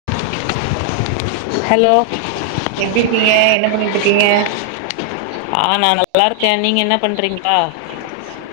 [inaudible] hello எப்டி இருக்கீங்க என்ன பண்ணிட்டு இருக்கீங்க ஆ நா நல்லா இருக்கே நீங்க என்ன பண்றீங்ப்பா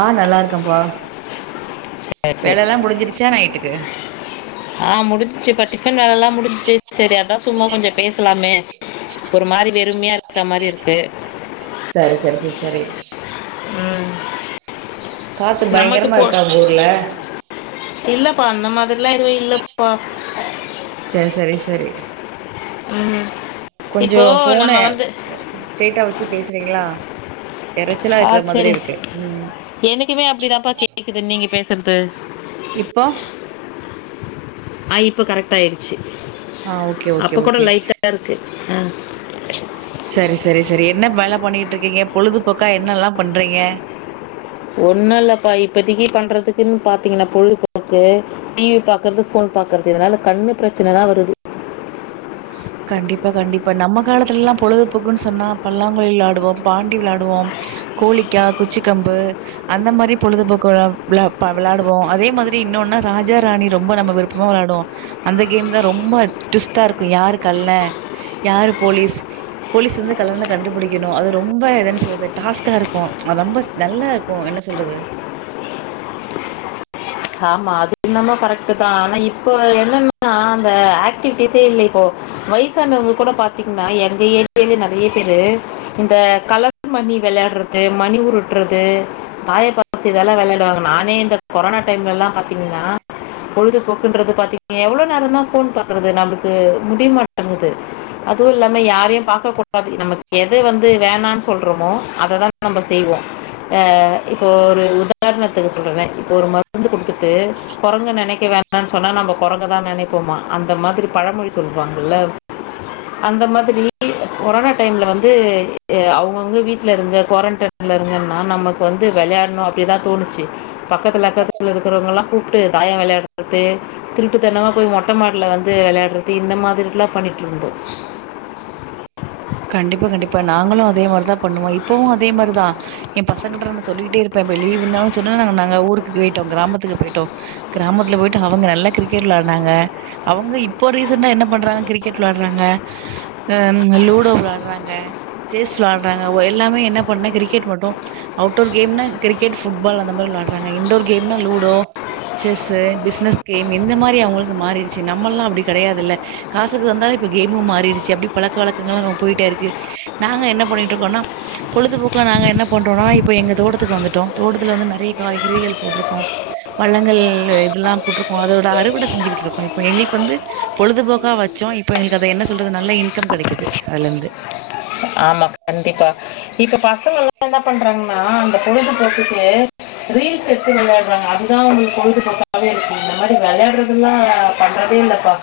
ஆ நல்லா இருக்கேன்ப்பா சரி சரி வேலல்லா முடிஞ்சிருச்சா நைட்டுக்கு ஆ முடிசிச்சுப்பா டிஃபன் வேலல்லா முடிஞ்ச்சு சரி அதா சும்மா கொஞ்சோ பேசலாமே ஒரு மாரி வெறுமையா இருக்க மாரி இருக்கு செரி செரி செரி செரி ம் காத்து நமக்கு பயங்கரமா போ இருக்கா உங்க ஊர்ல இல்லப்பா அந்ந மாரி எல்லா எது இல்லப்பா சேரி சேரி சேரி ம் கொஞ்சோ இப்போ ஃபோன நம்ம வந்து ஸ்ரைட்டா வச்சு பேசுறீங்ளா எறைச்சலா ஆ இருக்கற மாதிரி சரி இருக்கு ம் எனக்குமே அப்படிதான்ப்பா கேக்குது நீங்க பேசுறது இப்போ ஆ இப்ப கரெக்டா ஆயிடுச்சு ஆ ஓகே ஓகே அப்போ கூட ஓகே லைட்டாதா இருக்கு ஆ சரி சரி சரி என்ன வேல பண்ணிட்டு இருக்கீங்க பொழுதுபோக்கா என்னல்லாம் பண்றீங்க ஒண்ணும் இல்லப்பா இப்போதக்குி பண்றதுக்குன்னு பாார்த்தீங்கன்னா பொழுப்பக்கு டி வி பா்கறது ஃபோன் பாறது இதனால கண்ணு பிரச்சனதா வருது கண்டிப்பா கண்டிப்பா நம்ம காலத்துலல்லாம் பொழுதுபோக்குன்னு சொன்னா பல்லாங்குழி விளையாடுவோம் பாண்டி விளையாடுவோம் கோழிக்கா குச்சி கம்பு அந்த மாரி பொழுதுபோக்கு விள விள விளையாடுவோம் அதே மாரி இன்னொன்னு ராஜா ராணி ரொம்ப நம்மம் போ விளையாடுவோம் அந்த கேம் தான் ரொம்ப டுவிஸ்டா இருக்கும் யாருக்கு கல்ன யாரு போலீஸ் போலீஸ் வந்து கல்லன கண்டுபிடிக்கணும் அது ரொம்ப எதுன்னு சொல்றது டாஸ்க்கா இருக்கும் அது ரொம்ப நல்லா இருக்கும் என்ன சொல்றது ஆமா அது என்னமோ கரெக்ட் தான் ஆனா இப்போ என்னன்னன்னா அந்த ஆக்டிவிட்டிஸே இல்ல இப்போ வயசானவங்க கூட பாத்தீங்கன்னா எங்க ஏரியாலே நறைய பேரு இந்த கல மணி விளையாடுறது மணி ஊரு சுட்டுறது தாயபாசு இதெல்லாம் விளையாடுவாங்க நானே இந்த கொரோனா டைம்லல்லாம் பாத்தீங்கன்னா பொழுதுபோக்குன்றது பாத்தீங்க எவ்ளோ நேரம் தான் போன் பாக்குறது நம்மளுக்கு முடிமாட்டேங்குது அதுவும் இல்லாம யாரையும் பாக்க கூடாது நமக்கு எத வந்து வேணான்னு சொல்றோமோ அததான் நம்ம செய்வோம் அ இப்போ ஒரு உதாரணத்துக்கு சொல்றேன் இப்போ ஒரு மருந்து குடுத்துட்டு குரங்க நினைக்க வேண்டானு சொன்னா நம்ம குரங்கதான் நினைப்போமா அந்த மாரி பழமொழி சொல்லுவாங்கல்ல அந்த மாதிரி கொரோனா டைம்ல வந்து அவுங்கவுங்க வீட்ல இருந்து குவாரண்டன் இருந்தன்னா நமக்கு வந்து விளையாடணும் அப்டிதான் தோணுச்சு பக்கத்து அக்கத்துல இருக்கறவங்கல்லாம் கூப்ட்டு தாயம் விளையாடுறது திருட்டு தனமா போய் மொட்டை மாடில வந்து விளையாடுறது இந்த மாதிரி எல்லாம் பண்ணிட்டு இருந்தோ கண்டிப்பா கண்டிப்பா நாங்களும் அதே மாரிதான் பண்ணுவோம் இப்பவு அதே மாரிதான் என் பசங்கிட்ட ந சொல்லிட்டே இருப்பன் இப்ப லீவுனாலும் சொன்னா நா ஊருக்கு போய்ட்டோம் கிராமத்துக்கு போய்ட்டோம் கிராமத்துல போய்ட்டு அவங்க நல்லா கிரிக்கெட் விளையாடுனாங்க அவுங்க இப்போ ரீசண்டா என்ன பண்றாங்க கிரிக்கெட் விளையாடுறாங்க லூ டோ விளையாடுறாங்க செஸ் விளையாடுறாங்க எல்லாமே என்ன பண்ணா கிரிக்கெட் மட்டும் அவுட்டோர் கேம்னா கிரிக்கெட் ஃபுட்பால் அந்த மாரி விளாடுறாங்க இன்டோர் கேம்னா லுடோ செஸ்ஸு பிசினஸ் கேம் இந்த மாரி அவங்களுக்கு மாறிடுச்சு நம்ம எல்லாம் அப்டி கிடையாதுல்ல காசுக்கு வந்தாலும் இப்ப கேமு மாறிடுச்சு அப்டி பழக்க வழக்கங்கலா போயிட்டே இருக்கு நாங்க என்ன பண்ணிட்டுருக்கோன்னா பொழுதுபோக்கா நாங்க என்ன பண்றோம்னா இப்ப எங்க தோட்டத்துக்கு வந்துட்டோம் தோட்டத்துல வந்து நறைய காய்கறிகள் போட்டிருக்கோம் பள்ளங்கள் இதெல்லாம் போட்டிருக்கோம் அதோட அறுவடை செஞ்சுகிட்டு இருக்கோம் இப்போ எங்களுக்கு வந்து பொழுதுபோக்கா வச்சோம் இப்ப எங்களுக்கு அது என்ன சொல்றது நல்ல இன்கம் கிடைக்குது அதுல இருந்து ஆமா கண்டிப்பா இப்ப பசங்க எல்லாம் என்ன பண்றாங்கன்னா அந்த பொழுது போக்குக்கு ரீல்ஸ் எடுத்து விளையாடுறாங்க அதுதான் அவுங்களுக்கு பொழுதுபோக்காவே இருக்கு இந்த மாரி விளையாடுறது எல்லாம் பண்றதே இல்லைப்பா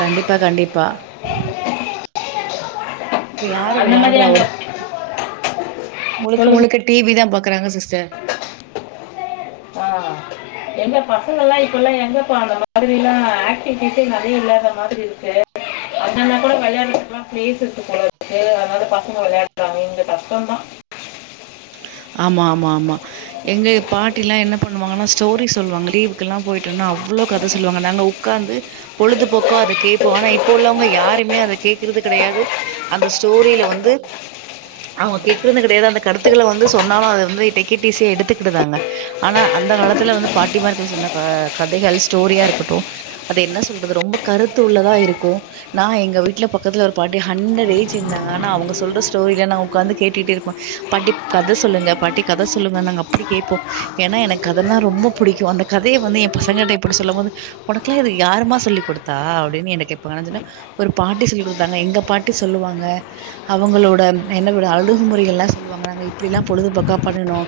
கண்டிப்பா கண்டிப்பா இப்ப யாரு அந்த மாதிரி விளயாடுரா அங்க முழுக்க சொல்லுங்க முழுக்க டிவி தான் பாக்குறாங்க சிஸ்டர் ஆ எங்க பசங்கள்லாம் இப்போல்லாஊம் எங்கப்ப அந்த மாதிரிலாம் ஆக்டிவிட்டிஸே நிறைய இல்லாத மாதிரி ஏ அதனால கூட விளையாடுறது எல்லாம் ஸாுுஉஉஉஐபேல்லஸ்ல்ல கூட இருக்கு அதனதுவ் பசங்க விளையாடுறாங்க இங்க கஷ்டம்்தான் ஆமா ஆமா ஆமா எங்க பாட்டில்லாம் என்ன பண்ணுவாங்கன்னா ஸ்டோரி சொல்லுவாங்க லீவுக்குெல்லாம் போய்ட்டா அவ்ளோ கதை சொல்லுவாங்க‌ நாங்க ஒ ஒக்காந்து பொழுதுபோக்க அதை கேட்போம் ஆனா இப்ப உள்ளவங்க யாருமே அத கேட்கறது கிடையாது அந்த ஸ்டோரியில வந்து அவங்க கேக்கறது கிடையாது அந்த கருத்துக்கள வந்து வந்து சொன்னாலும் அத வந்து டேக் இட்‌ ஈசிய எடுத்துக்கிதாங்க ஆனா அந்த காலத்துல வந்து பாட்டிமாரர்கள் சொன்ன க கதைகள் ஸ்டோரியா இருக்கட்டும் அது என்ன சொல்றது ரொம்ப கருத்து உள்ளதா இருக்கும் நான் எங்க வீட்டுல பக்கத்துல ஒரு பாட்டி ஹண்டரட் ஏஜ் இருந்தாங்க ஆனா அவங்க சொல்ற ஸ்டோரில நான் உட்கார்ந்து கேட்டுட்டு இருப் ப படிப்பு கத சொல்லுங்க பாட்டி கத சொல்லுங்க நாங்க அப்டி கேட்போம் ஏன்னா எனக்கு கதைன்னா ரொம்ப பிடிக்கும் அந்த கதய வந்து பசங்கிட்ட எப்டி சொல்லும் போது உனக்குல்லா இது யாருமா சொல்லி கொடுத்தா அப்டின்னு என்ன கேட்பாங்கன்னு சொன்னா ஒரு பாட்டி சொல்லி கொடுத்தாங்க எங்க பாட்டி சொல்லுவாங்க அவங்களோட என்னட அழுகுமுறைகள் எல்லா சொல்லுவாங்க நாங்க இப்டி எல்லாம் பொழுதுபோக்க பண்ணுனோ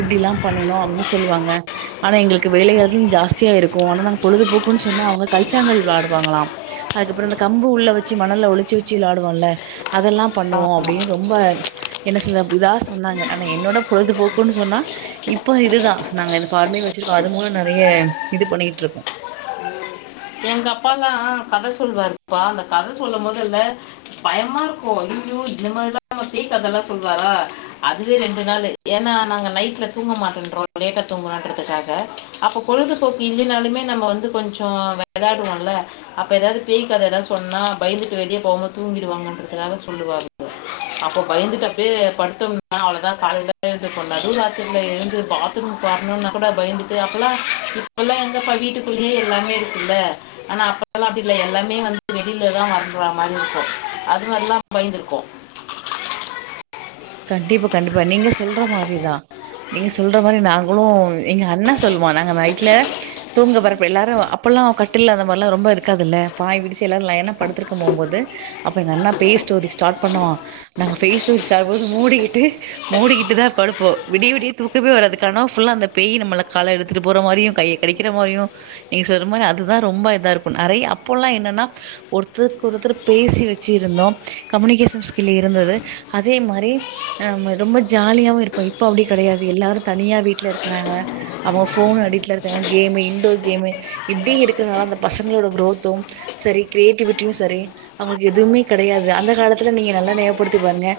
இப்டி எல்லா பண்ணுனோ அப்டின்னு சொல்லுவாங்க ஆனா எங்களுக்கு வேலை எம் ஜாஸ்தியா இருக்கும் ஆனா நாங்க பொழுதுபோக்குன்னு சொன்னா அவங்க கழச்சாங்கல் விளையாடுவாங்களாம் அதுக்கப்புறோ இந்த கம்பு உள்ள வச்சு மணல்ல ஒழிச்சு வச்சு விளையாடுவோம்ல அதெல்லா பண்ணுவோம் ஆமா அப்டின்னு ரொம்ப என்ன சொல்லுவே பிளாஸ் சொன்னாங்க ஆனால் என்னோட பொழுதுபோக்குன்னு சொன்னா இப்ப இதுதான் நாங்க இந்த பஃபார்மிங் வச்சிருக்கோம் அது மூலம் நெறையா இது பண்ணிட்டு இருக்கோம் எங்க அப்பாலா கத சொல்லுவாருப்பா அந்த கத சொல்லும்பதல்ல பயமா இருக்கு ஐயையோ இந்த மாதிரி எல்லா பேய் கத எல்லா சொல்வாரா அதுவே ரெண்டு நாளு ஏன்னா நாங்க நைட்ல தூங்க மாட்டேன்றோம் லேட்ட தூங்க மாட்டுறதுக்காக அப்ப பொழுதுபோக்கு இல்லைனாலுமே நம்ம வந்து கொஞ்சோ விளையாடுவோம்ல அப்ப ஏதாவது பேய்க்கத எதாவது சொன்னா பயந்து வெளியே போகாம தூங்கிடுவாங்கன்றக்காக சொல்லுவாங்க அப்ப பயந்துட்டு அப்டியே படுத்தோம்னா அவ்ளோதான் காலைல எழுந்துருப்போம் நடுராத்திரில எழுந்து பாத் ரூம் வரணும்னா கூட பயந்துட்டு அப்போலா இப்போல்லா எங்கேப்பா வீட்டுக்குள்ளேயே எல்லாமே இருக்குல ஆனா அப்பல்லா அப்டி இல்ல எல்லாமே வந்து வெளிலதான் வர்ற மாதிரி இருக்கும் அது மாதிரல்லா பயந்திருக்கோம் கண்டிப்பா கண்டிப்பா நீங்க சொல்ற மாதிரிதான் நீங்க சொல்ற மாதிரி நாங்களும் எங்க அண்ணா சொல்லுவான் நாங்க நைட்ல தூங்க வரப்ப எல்லாரு அப்பெல்லா கட்டில்ல அந்த மாதிர எல்லா ரொம்ப இருக்காதுல்ல பாய் விருச்சி எல்லாரு ஏன்னா படுத்துருக்க போம்போது அப்ப எங்க அண்ணா பேய் ஸ்டோரி ஸ்டார்ட் பண்ணுவான் நாங்க பேய் ஸ்டோரி ஸ்டார்ட் பண்ணுபோது மூடிக்கிட்டு மூடிகிட்டு தா படுப்போம் விடிய விடிய தூக்கமே வராது கனவு ஃபுல்லா அந்த பேய் நம்மள கால எடுத்துட்டு போற மாதிரியு கைய கிடைக்கிற மாதிரியு நீங்க சொல்ற மாரி அதுதான் ரொம்ப இத இருக்கும் நெறையா அப்பல்லா என்னன்னா ஒருத்தருக்கு ஒருத்தர் பேசி வச்சு இருந்தோம் கம்யூனிகேஷன் ஸ்கில் இருந்தது அது அதே மாறி ஆ ரொம்ப ஜாலியாவும் இருப்போம் இப்ப அப்டி கிடையாது எல்லாரு தனியா வீட்டுல இருக்கிறாங்க அவங்க போன் அடிடல இருக்காங்க கேமு இன்டோர் கேமு இப்டி இருக்கிறதுனால அந்த பசங்களோட குரோத்தும் செரி கிரியேட்டிவிட்டியும் செரி அவங்களுக்கு எதுவுமே கிடையாது அந்த காலத்துல நீங்க நல்லா ஞாபகப்படுத்தி பாருங்க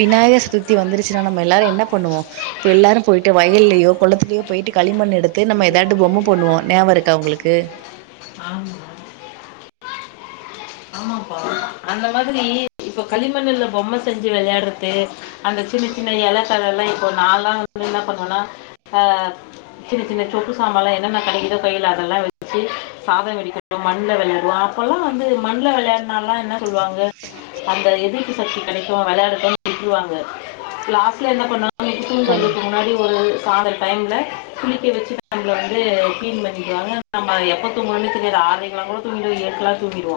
விநாயக சதுர்த்தி வந்துருச்சுன்னா நம்ம எல்லாரு என்ன பண்ணுவோம் இப்போ எல்லோரும் போய்ட்டு வயலேயோ குளத்துலேயோ போயிவிட்டு களிமண் எடுத்து நம்ம எதாட்டு பொம்மை பண்ணுவோ ஞாபக இருக்கா உங்களுக்கு ஆமா ஆமாப்பா அந்த மாதிரி இப்ப களிமண்ணுல பொம்மை செஞ்சு விளையாடுறது அந்த சின்ன சின்ன இலை தல லா இப்போ நான்லா வந்துட்டு என்ன பண்ணுவேன்னா அ சின்ன சின்ன சொப்பு சாம்ப எல்லா என்னென்ன கடைக்குதோ கையில அதெல்லா வச்சு சாதம் வெடிக்க அப்ப மண்ல விளையாடுவோ அப்பல்லா வந்து மண்ல விளையாடுனால்லா என்ன சொல்லுவாங்க அந்த எதிர்பு சக்தி கிடைக்கும் விளையாட்டுனு விட்டுருவாங்க லாஸ்ட் என்ன பண்ண நம்ம கண் தூங்குறதுக்கு முன்னாடி ஒரு சாடட் டைமில் குளிக்க வச்சு நம்மளை வந்து கிளீன் பண்ணிக்குவாங்க நம்ம எப்ப தூங்குனோனே தெரியாது ஆரைக்கு எல்லா கூட தூங்கிடு ஏற்க்ல தூங்கிடுவோ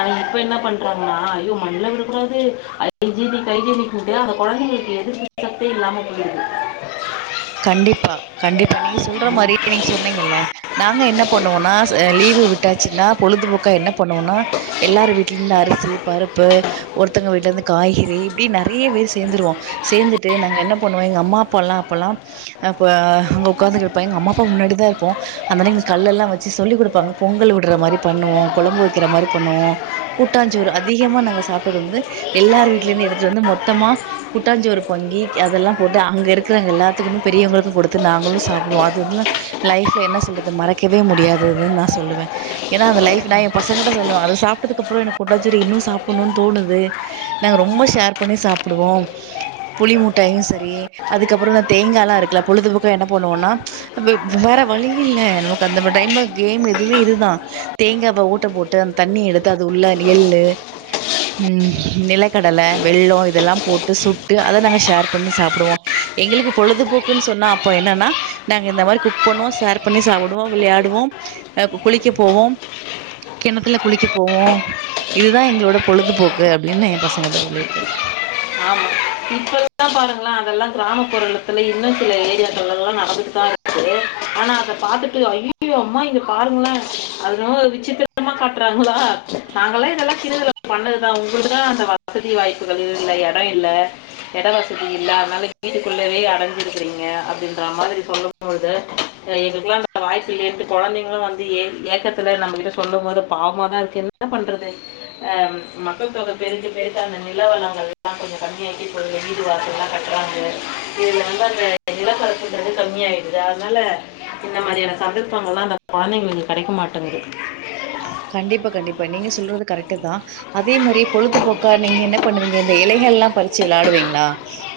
ஆன இப்ப என்ன பண்றாங்ன்னா ஐயோ மண்ல விடக் கூடாது ஹைஜினிக் ஹைஜினிக்ட்டு அந்த கொழந்தைகளுக்கு எதுர்ப்பு சக்தி இல்லாம போய்டுது கண்டிப்பா கண்டிப்பா நீங்க சொல்ற மாரியே நீங்க சொன்னீங்கல்ல நாங்க என்ன பண்ணுவோனா லீவு விட்டாச்சுன்னா பொழுதுபோக்கா என்ன பண்ணுவோனா எல்லாரு வீட்லந்து அரிசி பருப்பு ஒருத்தவுங்க வீட்ல இருந்து காய்கறி இப்டி நறைய பேர் சேர்ந்துருவோ சேர்ந்துட்டு நாங்க என்ன பண்ணுவோ எங்க அம்மா அப்பல்லா அப்போல்லா அ அங்க உட்காந்து கெடப்ப எங்க அம்மா அப்பா முன்னாடிதா இருப்போ அந்த டைம் கல்லெல்லா வச்சு சொல்லி் குடுப்பாங்க பொங்கல் விடுற மாரி பண்ணுவோ கொழம்பு வைக்கிற மாரி பண்ணுவோ கூட்டாஞ்சோறு அதிகமா நாங்க சாப்ட்டது வந்து எல்லார் வீட்லிமே எடுத்துட்டு வந்து மொத்தமா கூட்டாஞ்சோறு பொங்கி அதெல்லா போட்டு அங் இருக் கிறங்க எல்லாத்துக்குமே பெரியவுங்களுக்கு கொடுத்து நாங்களு சாப்டுவோ அதுல்லா லைஃப்ல என்ன சொல்றது மறக்கவே முடியாதுதுன்னு நா சொல்லுவே ஏன்னா அந்த லைஃப் நா என் பசங்கிட்ட சொல்லுவ அத சாப்ட்டதுக்கு அப்புறோ எனக் கூட்டாஞ்சோறு இன்னு சாப்புன்ணுன் தோணுது நாங்க ரொம்ப ஷேர் பண்ணி சாப்டுவோ புளி முட்டாயும் செரி அதுக்கப்புறோ இந்த தேங்காலா இருக்குல பொழுதுபோக்க என்ன பண்ணுவோனா அப்ப வேற வழி இல்ல நமக்கு அந்த மாரி டைம்ல கேம் எதுமே இதுதா தேங்காவ ஊட்ட போட்டு அந்த தண்ணி எடுத்து அது உள்ள எள்ளு ம் நிலக்கடல வெள்ளோ இதெல்லா போட்டு சுட்டு அத நாங்க ஷேர் பண்ணி சாப்டுவோ எங்களுக்கு பொழுதுபோக்குன் சொன்னா அப்போ என்னன்னா நாங்க இந்த மாதிரி குக் பண்ணுவோ ஷேர் பண்ணி சாப்புடுவோ விளையாடுவோ அ குளிக்க போவோம் கிணத்துல குளிக்க போவோம் இதுதா எங்களோட பொழுதுபோக்கு அப்டின்னு என் பசங்கிட்ட சொல்லியிருக்கே ஆமா இப்பதா பாருங்ள அதெல்லா கிராமப்புறத்தில இன்னு சில ஏரியக்கல்லலா நடந்துட்டு தா இருக்கு ஆனா அத பார்த்துட்டு யோ அம்மா இங்க பாருங்ள அதல ஒரு விச்சித்திரமா காட்றாங்ளா நாங்களா இதெல்லா சின்னதுல பண்ணதுதா உங்களுக்குதா அந்த வசதி வாய்ப்புகள் இல்லை இட இல்ல இட வசதி இல் வீட்டுக்குள்ளவே அடஞ்சிருக்கிறீங்க அப்டின்ற மாரி சொல்லும்போது அ எங்குளுக்லா வாய்ப்பில இருந்து கொழந்தைங்ளு வந்து ஏ ஏக்கத்துல நம்மகிட்ட சொல்லும் போது பாவமாதா இருக்கு என்ன பண்றது அ மக்கள் தொகை பெருக்கு பெருச அந்த நிலவளங்கள் எல்லா கொஞ்சோ கம்மியாக்கி போ வீடு வாச எல்லா க இதுல அந்த [inaudible] நிலக்கரத்துங்கிறது கம்மிய ஆயிடுது அதனால இந்த மாரியான சந்தர்ப்பங்கள்லா அந்த கொழந்தைங்களுக் கெடைக்க மாட்டேங்குது கண்டிப்பா கண்டிப்பா நீங்க சொல்றது கரெக்ட்டு தா அதே மாரி பொழுதுபோக்கா நீங்க என்ன பண்ணுவீங்க இந்த இலைகள் எல்லா பறிச்சு விளையாடுவீங்ளா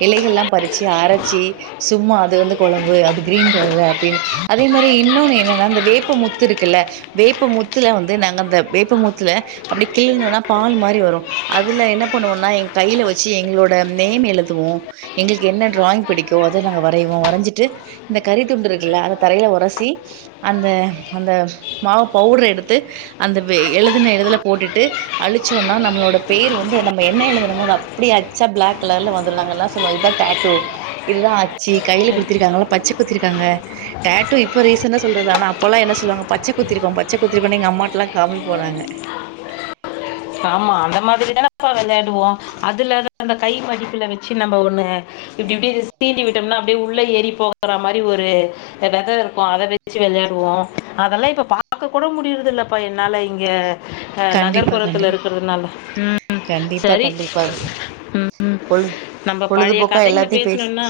இலைகள்லா பறிச்சு அரச்சி சும்மா அது வந்து கொழம்பு அது கிரீன் கலரு அப்டின் அதே மாரி இன்னொன்னு என்னன்னா அந்த வேப்பமுத்து இருக்குல்ல வேப்ப முத்துல வந் து நாங்க அந்த வேப்பமூத்துல அப்டி கில்னனா பால் மாரி வரு அதுல என்ன பண்ணுவோனா எங்க கையில வச்சு எங்களோட நேம் எழுதுவோ எங்களுக்கு என்ன டிராயிங் பிடிக்கோ அத நாங்க வரைவோ வரஞ்சிட்டு இந்த கறி துண்டு இருக்குல்ல அந்த தரையில உரசசி அந்த அந்த மாவு பவுட்ர எடுத் து அந்த எழுதுன இழுதுல போட்டுட்டு அழிச்சோனா நம்மளோட பேர் வந்து நம்ம என்ன எழுதுனமோ அது அப்டி அச்சா பிளாக் கலர்ல வந்துடு நாங்கல்ல சொல்வோ இதுதா டேட்டோ இதுதா அச்சு கையில குடுத்திருக்காங்கல்லா பச்ச குத்திருக்காங்க டேட்டோ இப்ப ரீசன்டா சொல்றது ஆனா அப்பல்லா என்ன சொல்லாங்க பச்ச குத்திருக்கோ பச்ச குத்தி [unintelligible] கொண்ட எங்க அம்மாட்லா காமிபோ நாங்க ஆமா அந்த மாதிரி தான அப்ப வெளாடுவோ அதுலதா அந்த கை மடிப்புல வச்சு நம்ம ஒண்ணு இப்டி இப்டி சீண்டி விட்டோம்னா அப்டே உள்ள ஏறி போகற மாரி ஒரு விததா இருக்கு அத வச்சு விளையாடுவோ அதெல்லா இப்ப பாக்க கூட முடியறது இல்லப்பா என்னால இங்கே ஆ கண்டிப்பா நகர்ப்புறத்துல கண்டிப்பா இருக்கிறதுனால ம் கண்டிப்பா சரி கண்டிப்பா ம் பொழுது நம்ம பழைய பொழுதுபோக்கா கதைங்களை எல்லாத்தையு பேசி பேசணும்னா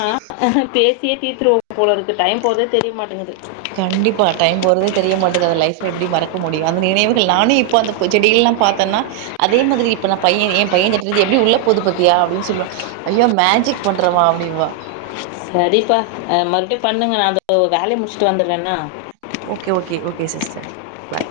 பேசியே தீர்த்துருவ போலருக்கு டைம் போரதே தெரிய மாட்டேங்குது கண்டிப்பா டைம் போறதே தெரிய மாட்டேங்குது அந்த லைப்ல எப்டி மறக்க முடியு அந்த நினைவுகள் நானு இப்ப அந்த செடிகள்ல்லா பாத்தன்னா அதே மாதிரி இப்ப நா பையன் ஏ பையன் கிட்டுறது எப்டி உள்ள போது பாத்தியா அப்டினு சொல்லுவே ஐயோ மேஜிக் பண்றமா அப்புடிபா நடிப்ப ஆ மறுபடியு பண்ணுங்க நா அந்த வேலைய முடிச்சுட்டு வந்துடுறே என்னா ஓகே ஓகே ஓகே சிஸ்டர் பாய்